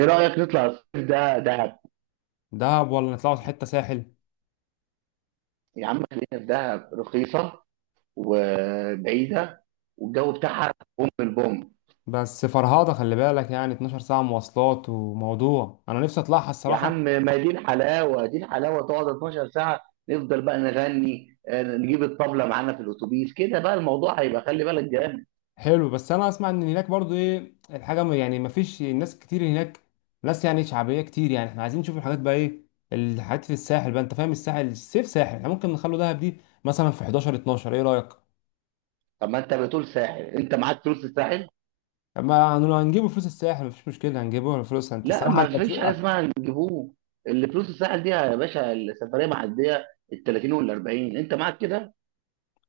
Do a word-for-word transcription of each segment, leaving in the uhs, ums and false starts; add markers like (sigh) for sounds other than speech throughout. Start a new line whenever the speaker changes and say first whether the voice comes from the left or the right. right: ايه رأيك نطلع الصيف ده دهب.
left: دهب ولا نطلعوا حتة ساحل؟
right: يا عم خلينا في دهب، رخيصة وبعيدة، والجو بتاعها بوم البوم.
left: بس فرهاضة خلي بالك يعني اتناشر ساعة مواصلات وموضوع أنا نفسي أطلعها
right: يا
left: الصراحة.
right: عم ما دي الحلاوة، دي الحلاوة تقعد اتناشر ساعة، نفضل بقى نغني، آه، نجيب الطبلة معانا في الأتوبيس كده، بقى الموضوع هيبقى خلي بالك جامد.
left: حلو، بس أنا أسمع إن هناك برضو إيه الحاجة، م- يعني مفيش ناس كتير هناك، ناس يعني شعبية كتير، يعني إحنا عايزين نشوف الحاجات بقى إيه الحاجات في الساحل بقى. أنت فاهم الساحل الصيف ساحل، إحنا ممكن نخلو دهب دي مثلا في حداشر اتناشر، إيه رأيك؟
right: طب ما أنت بتقول ساحل، أنت معاك فلوس الساحل؟
left: ما هن- هنجيبوا فلوس الساحل، مفيش مشكلة، هنجيبوا فلوس، أنت
right: لا،
left: الصراحة
right: ما
left: أنت.
right: فيش حاجة اسمها نجيبوه، اللي فلوس الساحل دي يا باشا السفرية معدية، ال تلاتين وال اربعين أنت معاك كده؟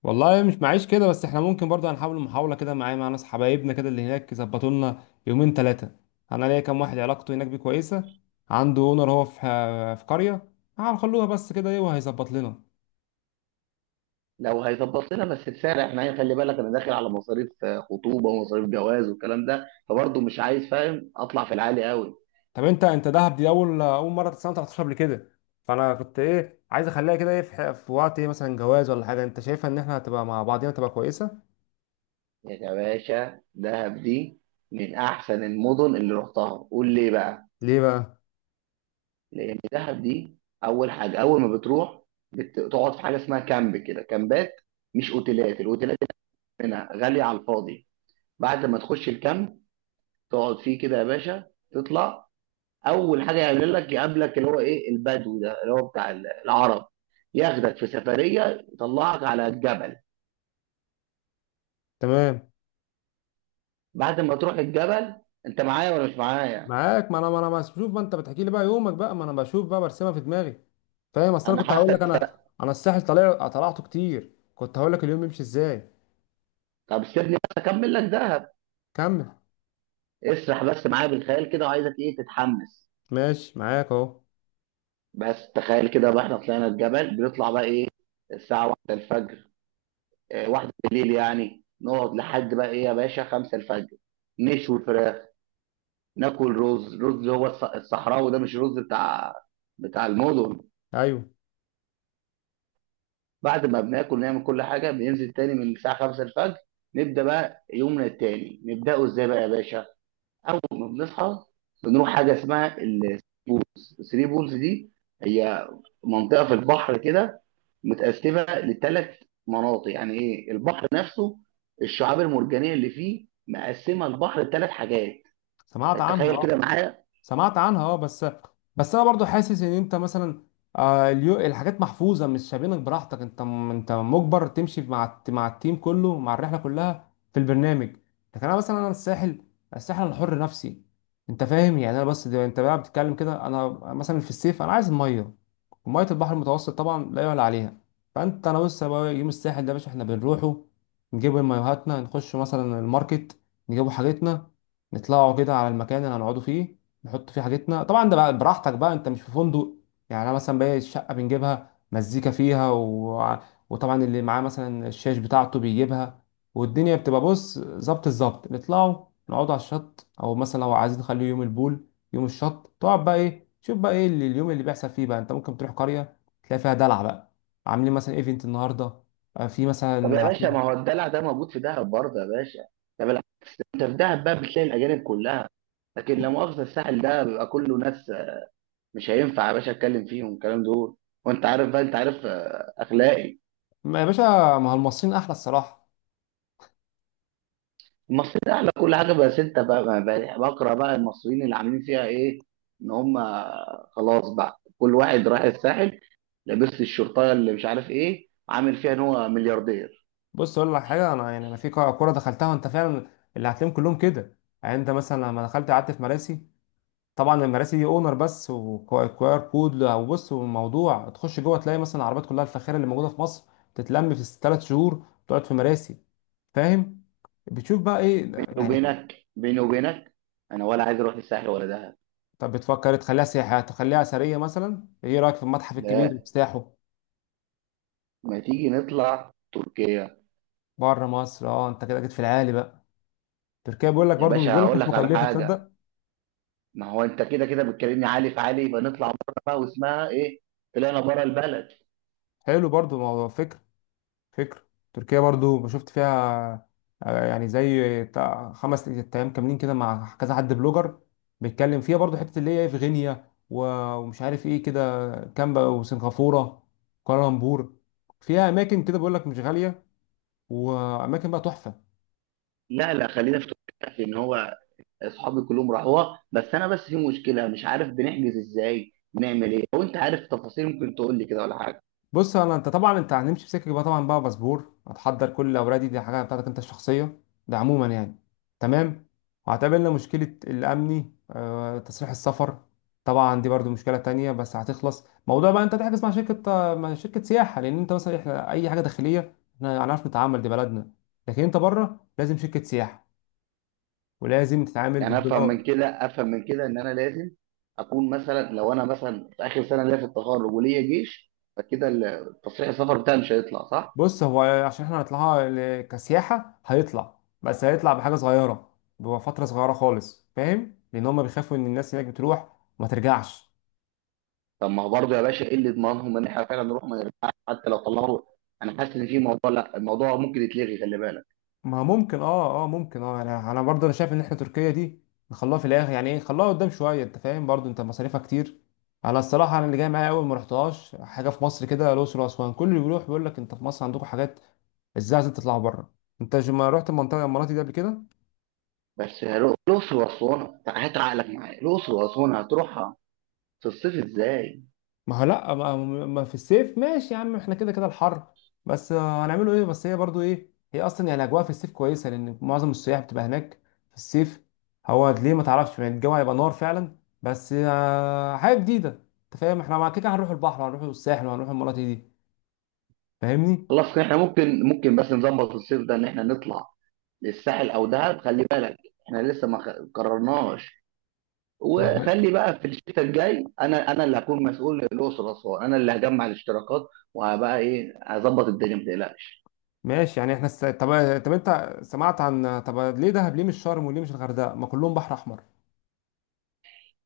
left: والله مش معيش كده، بس احنا ممكن برضه هنحاول محاولة كده، معايا مع ناس حبايبنا كده اللي هناك يظبطوا لنا يومين ثلاثة. انا ليا كام واحد علاقته هناك بيه كويسة، عنده اونر، هو في في قرية، هنخلوها بس كده ايه وهيظبط لنا.
right: لو هيظبط لنا بس بسعر احنا، يعني خلي بالك انا داخل على مصاريف آه، خطوبه ومصاريف جواز والكلام ده، فبرضه مش عايز فاهم اطلع في العالي قوي.
left: طب انت انت دهب دي اول اول مرة سنة تلتاشر قبل كده، فانا كنت ايه عايز اخليها كده ايه في, ح- في وقت ايه مثلا جواز ولا حاجة، انت شايفها ان احنا هتبقى مع بعضينا تبقى كويسة.
right: يا باشا دهب دي من احسن المدن اللي رحتها، قول ليه بقى.
left: ليه بقى؟
right: لان دهب دي اول حاجه اول ما بتروح بتقعد في حاجه اسمها كامب، كده كامبات، مش اوتيلات، الاوتيلات هنا غاليه على الفاضي. بعد ما تخش الكامب تقعد فيه كده يا باشا، تطلع اول حاجه يعمل لك يقابلك اللي هو ايه، البدو ده اللي هو بتاع العرب، ياخدك في سفريه يطلعك على الجبل.
left: تمام.
right: بعد ما تروح الجبل، انت معايا ولا مش معايا؟
left: معاك، ما انا ما انا بشوف ما انت بتحكي لي بقى، يومك بقى ما انا بشوف بقى برسمها في دماغي. فاهم، اصل انا
right: انا
left: كنت هقول لك، انا
right: حاسك.
left: انا الساحل طلع طلعته كتير، كنت هقول لك اليوم يمشي ازاي.
right: طب سيبني بس اكمل لك دهب،
left: كمل.
right: اسرح بس معايا بالخيال كده، وعايزك ايه تتحمس.
left: ماشي معاك اهو.
right: بس تخيل كده بقى، احنا طلعنا الجبل بنطلع بقى ايه، الساعه واحدة الفجر، اه، واحدة بالليل يعني، نقعد لحد بقى ايه يا باشا، خمسة الفجر، نشوي فراخ، ناكل رز، رز اللي هو الص- الصحراوي ده، مش رز بتاع بتاع المدن.
left: ايوه.
right: بعد ما بناكل نعمل كل حاجه، بننزل تاني من الساعه خمسة الفجر. نبدا بقى يومنا التاني، نبداه ازاي بقى يا باشا؟ اول ما بنصحى بنروح حاجه اسمها البولز، الثري بولز دي هي منطقه في البحر كده، متقسمه لثلاث مناطق، يعني ايه، البحر نفسه الشعاب المرجانيه اللي فيه مقسمه البحر لثلاث حاجات.
left: سمعت عنها
right: تتخيل كده
left: اه.
right: معايا؟
left: سمعت عنها اه، بس، بس انا برضو حاسس ان انت مثلا، آه، اليو- الحاجات محفوظه، مش سايبينك براحتك، انت م- انت مجبر تمشي مع الت- مع التيم كله مع الرحله كلها في البرنامج. لكن انا مثلا انا الساحل، الساحل انا حر نفسي. انت فاهم يعني، انا بس ده- انت بقى بتتكلم كده انا، مثلا في الصيف انا عايز الميه، وميه البحر المتوسط طبعا لا يعلى عليها. فانت انا بص يا بقى، يوم الساحل ده يا باشا احنا بنروحه، نجيب مايوهاتنا، نخش مثلا الماركت، نجيبوا حاجتنا، نطلعوا كده على المكان اللي هنقعدوا فيه، نحط فيه حاجتنا. طبعا ده بقى براحتك بقى، انت مش في فندق، يعني انا مثلا باقي الشقه بنجيبها مزيكا فيها و... وطبعا اللي معاه مثلا الشاش بتاعته بيجيبها، والدنيا بتبقى بص ظبط الظبط. نطلعوا نقعدوا على الشط، او مثلا لو عايزين نخليه يوم البول، يوم الشط، تقعد بقى ايه، شوف بقى ايه اللي اليوم اللي بيحصل فيه بقى، انت ممكن تروح قريه تلاقي فيها دلع بقى، عاملين مثلا ايفنت النهارده، آه، في
right: طب يا
left: مثلا
right: باشا،
left: في.
right: ما هو الدلع ده موجود في دهب برضه يا باشا. طب العكس، انت في دهب بقى بتلاقي الاجانب كلها، لكن لا مؤاخذة الساحل ده بيبقى كله ناس مش هينفع يا باشا اتكلم فيهم الكلام دول، وانت عارف بقى، انت عارف آه، اخلاقي.
left: ما يا باشا، ما هو المصريين احلى الصراحه.
right: المصريين اعلى كل حاجه، بس انت بقى بقى- بقى- بقرا بقى المصريين اللي عاملين فيها ايه. ان هم خلاص بقى كل واحد رايح الساحل لابس الشرطه اللي مش عارف ايه، عامل فيها ان هو ملياردير.
left: بص اقول لك حاجه، انا يعني انا في كوره كورة دخلتها، وانت فعلا اللي هتلاقيهم كلهم كده. يعني انت مثلا لما دخلت قعدت في مراسي، طبعا المراسي دي اونر بس وكوار كود، او بص وموضوع تخش جوه تلاقي مثلا العربيات كلها الفاخره اللي موجوده في مصر تتلم في ثلاث شهور تقعد في مراسي. فاهم، بتشوف بقى ايه
right: بيني
left: يعني.
right: وبينك، بيني وبينك، انا ولا عايز اروح الساحل ولا دهب.
left: طب بتفكر تخليها سياحه، تخليها اثريه مثلا، ايه رايك في المتحف الكبير اللي
right: لا،
left: افتتاحه؟
right: ما تيجي نطلع تركيا.
left: بره مصر، اه انت كده جيت في العالي بقى. تركيا بيقول لك
right: يا
left: برضو، مش
right: باشا
left: بيقول لك
right: هقول
left: مش
right: لك على
left: مكلفه،
right: حاجه،
left: تصدق.
right: ما هو انت كده كده بتكلمني عالي في عالي، يبقى نطلع بره بقى واسمها ايه، طلعنا بره البلد.
left: حلو برضو، موضوع فكره، فكرة. تركيا برضو شفت فيها، آه، يعني زي تع- خمس ايام كاملين كده، مع كذا حد بلوجر بيتكلم فيها برضو، حتة اللي هي إيه في غينيا و- ومش عارف ايه كده، كامبا وسنغافورة، كوالالمبور، فيها اماكن كده بيقول لك مش غالية، واماكن بقى تحفة.
right: لا لا، خلينا في تركيا. في ان هو اصحابي كلهم راحوها، بس انا بس في مشكله مش عارف بنحجز ازاي، نعمل ايه، لو انت عارف تفاصيل ممكن تقول لي كده ولا حاجه.
left: بص انا، انت طبعا انت هنمشي في سكه بقى، طبعا بقى باسبور هتحضر كل الاوراق دي، دي حاجه بتاعتك انت الشخصيه، ده عموما يعني. تمام. وهتقابلنا مشكله الامني، آه، تصريح السفر، طبعا دي برضو مشكله تانية بس هتخلص. موضوع بقى انت تحجز مع شركه آه، مع شركه سياحه، لان انت مثلا احنا اي حاجه داخليه احنا هنعرف نتعامل، دي بلدنا، لكن انت بره لازم شركه سياحه، ولازم تتعامل
right: يعني افهم من
left: بالدولار.
right: كده، افهم من كده، ان انا لازم اكون مثلا، لو انا مثلا في اخر سنه ليا في التخرج وليا جيش، فكده ال- تصريح السفر بتاعي مش هيطلع صح.
left: بص هو عشان احنا هنطلعها ل- كسياحة هيطلع، بس هيطلع بحاجة صغيرة، بفترة صغيرة خالص، فاهم، لأن هما بيخافوا إن الناس هناك بتروح وما ترجعش.
right: طب ما هو برضه يا باشا، ايه اللي يضمنهم ان احنا فعلا نروح ما نرجعش حتى لو طلعوا؟ انا حاسس ان في موضوع، لا الموضوع ممكن يتلغي، خلي بالك.
left: ما ممكن، اه اه ممكن اه، أنا أنا برضه أنا شايف إن احنا تركيا دي نخلوها في الآخر، يعني إيه نخلوها قدام شوية، أنت فاهم برضه أنت مصاريفها كتير. أنا الصراحة أنا اللي جاي معايا، أول ما رحتهاش حاجة في مصر كده الأقصر وأسوان، كل اللي بيروح بيقول لك أنت في مصر عندكم حاجات، إزاي عايزين تطلعوا بره. أنت ما رحت المنطقة، المناطق دي قبل كده.
right: بس هرو- الاقصر واسوان، تع- هات عقلك معايا، الاقصر واسوان هتروحها في الصيف ازاي؟
left: ما هو لا ما, ما في الصيف ماشي يا عم، احنا كده كده الحر، بس آه، هنعمله ايه، بس هي برضو ايه، هي اصلا يعني الاجواء في الصيف كويسه لان معظم السياح بتبقى هناك في الصيف. هو ليه ما تعرفش يعني، الجو هيبقى نار فعلا، بس آه، حاجه جديده. انت فاهم احنا مع كده هنروح البحر وهنروح الساحل وهنروح المناطق دي، فاهمني.
right: خلاص كده احنا ممكن ممكن بس نظبط الصيف ده ان احنا نطلع للساحل او دهب، خلي بالك احنا لسه ما خ- قررناش.
left: ما إحنا-
right: وخلي بقى في الشتاء الجاي انا انا اللي هكون مسؤول للاقصر واسوان، انا اللي هجمع الاشتراكات، وهبقى ايه، هظبط الدنيا ما تقلقش.
left: ماشي يعني احنا الس- طب. طب انت سمعت عن، طب ليه دهب، ليه مش شرم وليه مش الغردقه، ما كلهم بحر احمر.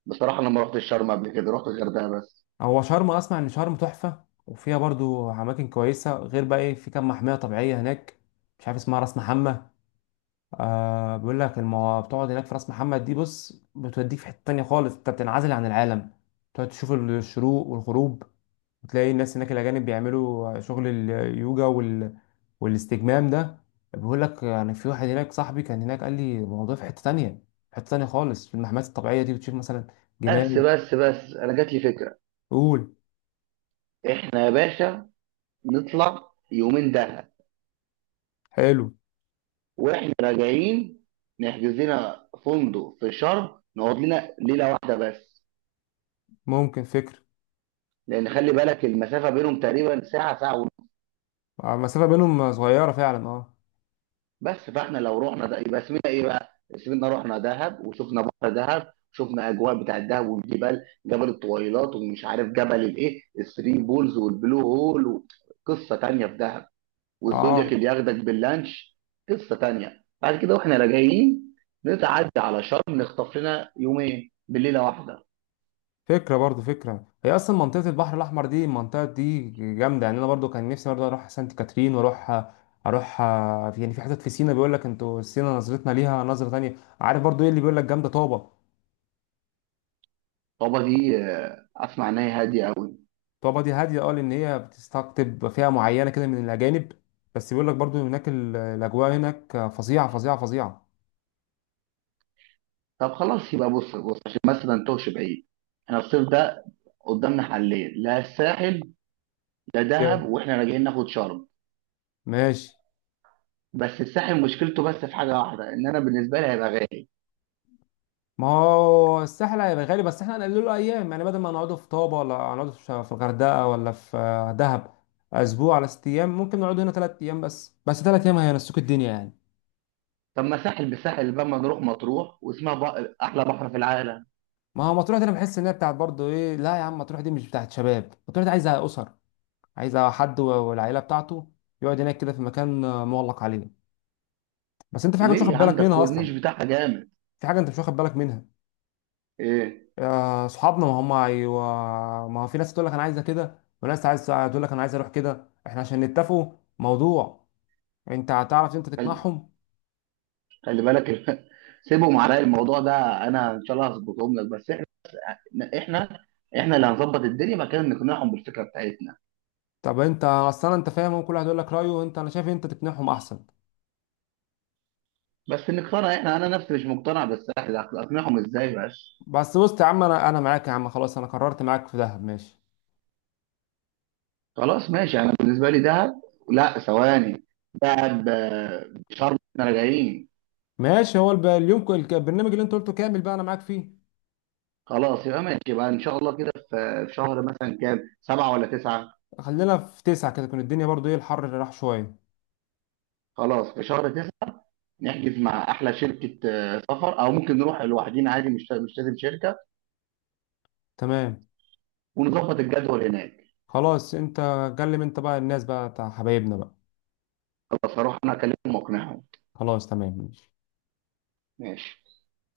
right: بصراحه انا ما رحتش شرم قبل كده، رحت الغردقه بس.
left: هو شرم اسمع ان شرم تحفه، وفيها برضو اماكن كويسه، غير بقى ايه في كام محميه طبيعيه هناك، مش عارف اسمها راس محمد. آه بيقول لك المو... بتقعد هناك في راس محمد دي، بص بتوديك في حته تانية خالص، انت بتنعزل عن العالم، تقعد تشوف الشروق والغروب، وتلاقي الناس هناك الاجانب بيعملوا شغل اليوجا وال... والاستجمام ده. بيقول لك يعني، في واحد هناك صاحبي كان هناك قال لي الموضوع في حته تانية، في حته تانية خالص، في المحميات الطبيعيه دي بتشوف مثلا
right: بس
left: جمال.
right: بس بس انا جات لي فكره.
left: قول.
right: احنا يا باشا نطلع يومين دهب،
left: حلو.
right: واحنا راجعين نحجز لنا فندق في شرم نقعد لنا ليله واحده بس.
left: ممكن فكرة.
right: لان خلي بالك المسافه بينهم تقريبا ساعه، ساعه ونص.
left: آه، المسافة بينهم صغيرة فعلا اه.
right: بس فاحنا لو رحنا ده يبقى اسمنا ايه بقى؟ اسمنا رحنا دهب وشفنا بحر دهب، شفنا اجواء بتاع الدهب والجبال، جبل الطويلات ومش عارف جبل الايه، الثري بولز والبلو هول، قصه تانيه في دهب، والزودياك
left: اه
right: اللي ياخدك باللانش، قصه تانيه. بعد كده واحنا راجعين نتعدى على شرم نخطف لنا يومين بالليله واحده.
left: فكرة برضو فكرة، هي أصلا منطقة البحر الأحمر دي، المنطقة دي جامدة يعني، أنا برضو كان نفسي برضو أروح سانت كاترين، وأروح أروح آه، في- يعني في حتت في سينا، بيقول لك أنتوا سينا نظرتنا ليها نظرة تانية. عارف برضو إيه اللي بيقول لك، جامدة طابة.
right: طابا دي آه، اسمع ان هي هاديه قوي.
left: طابة دي هادية أه، لأن هي بتستقطب فئة معينة كده من الأجانب، بس بيقول لك برضو هناك ال- الأجواء هناك فظيعة فظيعة فظيعة.
right: طب خلاص يبقى، بص بص عشان بس ما نتوهش بعيد، احنا الصيف ده قدامنا حلين، لا الساحل لا
left: يا-
right: دهب، واحنا راجعين ناخد شرم.
left: ماشي.
right: بس الساحل مشكلته بس في حاجه واحده، ان انا بالنسبه لي هيبقى غالي.
left: ما هو الساحل هيبقى غالي، بس احنا هنقلله له ايام يعني، بدل ما نقعده في طابة ولا نقعده في في الغردقة ولا في آه، دهب اسبوع على ست ايام، ممكن نقعد هنا ثلاث ايام بس بس ثلاث ايام هينسوك الدنيا يعني.
right: طب ما ساحل بساحل بقى، ما نروح مطروح واسمها، بق... احلى بحر في العالم.
left: ما هو مطروح دي انا بحس ان هي بتاعت برضه ايه، لا يا عم مطروح دي مش بتاعت شباب، مطروح دي عايزه اسر، عايزه حد و- والعيله بتاعته يقعد هناك كده في مكان آه، مغلق عليه. بس انت في حاجه مش
right: ليه يا
left: واخد
right: عم،
left: بالك
right: ده
left: منها
right: الكورنيش
left: اصلا،
right: بتاعها جامد.
left: في حاجه انت مش واخد بالك منها.
right: ايه؟
left: يا اصحابنا ما هم ايوه، ما هو في ناس تقول لك انا عايزه كده، وناس عايز تقول لك انا عايز اروح كده، احنا عشان نتفقوا موضوع، انت هتعرف انت تقنعهم.
right: خلي بالك (laughs) سيبهم عليا الموضوع ده، انا ان شاء الله هظبطهم لك. بس احنا، احنا احنا اللي هنظبط الدنيا، مكان إن نقنعهم بالفكره بتاعتنا.
left: طب انت اصلا انت فاهم، وكل واحد يقول لك رايه، وانت انا شايف انت تقنعهم احسن.
right: بس نقتنع احنا، انا نفسي مش مقتنع، بس احنا اقنعهم ازاي بس.
left: بس بص يا عم، انا انا معاك يا عم، خلاص انا قررت معاك في دهب، ماشي.
right: خلاص ماشي، انا بالنسبه لي دهب. لا ثواني، دهب آه، شرم احنا راجعين.
left: ماشي. هو الب- اليوم ك- الك- البرنامج اللي انت قلته كامل بقى انا معاك فيه.
right: خلاص يبقى ماشي، يبقى ان شاء الله كده في في شهر مثلا كام، سبعة ولا تسعة؟
left: خلينا في تسعة كده تكون الدنيا برضو ايه الحر اللي راح شويه.
right: خلاص في شهر تسعة. نحجز مع احلى شركه آه، سفر، او ممكن نروح لوحدينا عادي، مش مش لازم شركه،
left: تمام.
right: ونظبط الجدول هناك.
left: خلاص انت، كلم انت بقى الناس بقى بتاع حبايبنا بقى.
right: خلاص هروح انا اكلمهم واقنعهم.
left: خلاص تمام ماشي.
right: ماشي.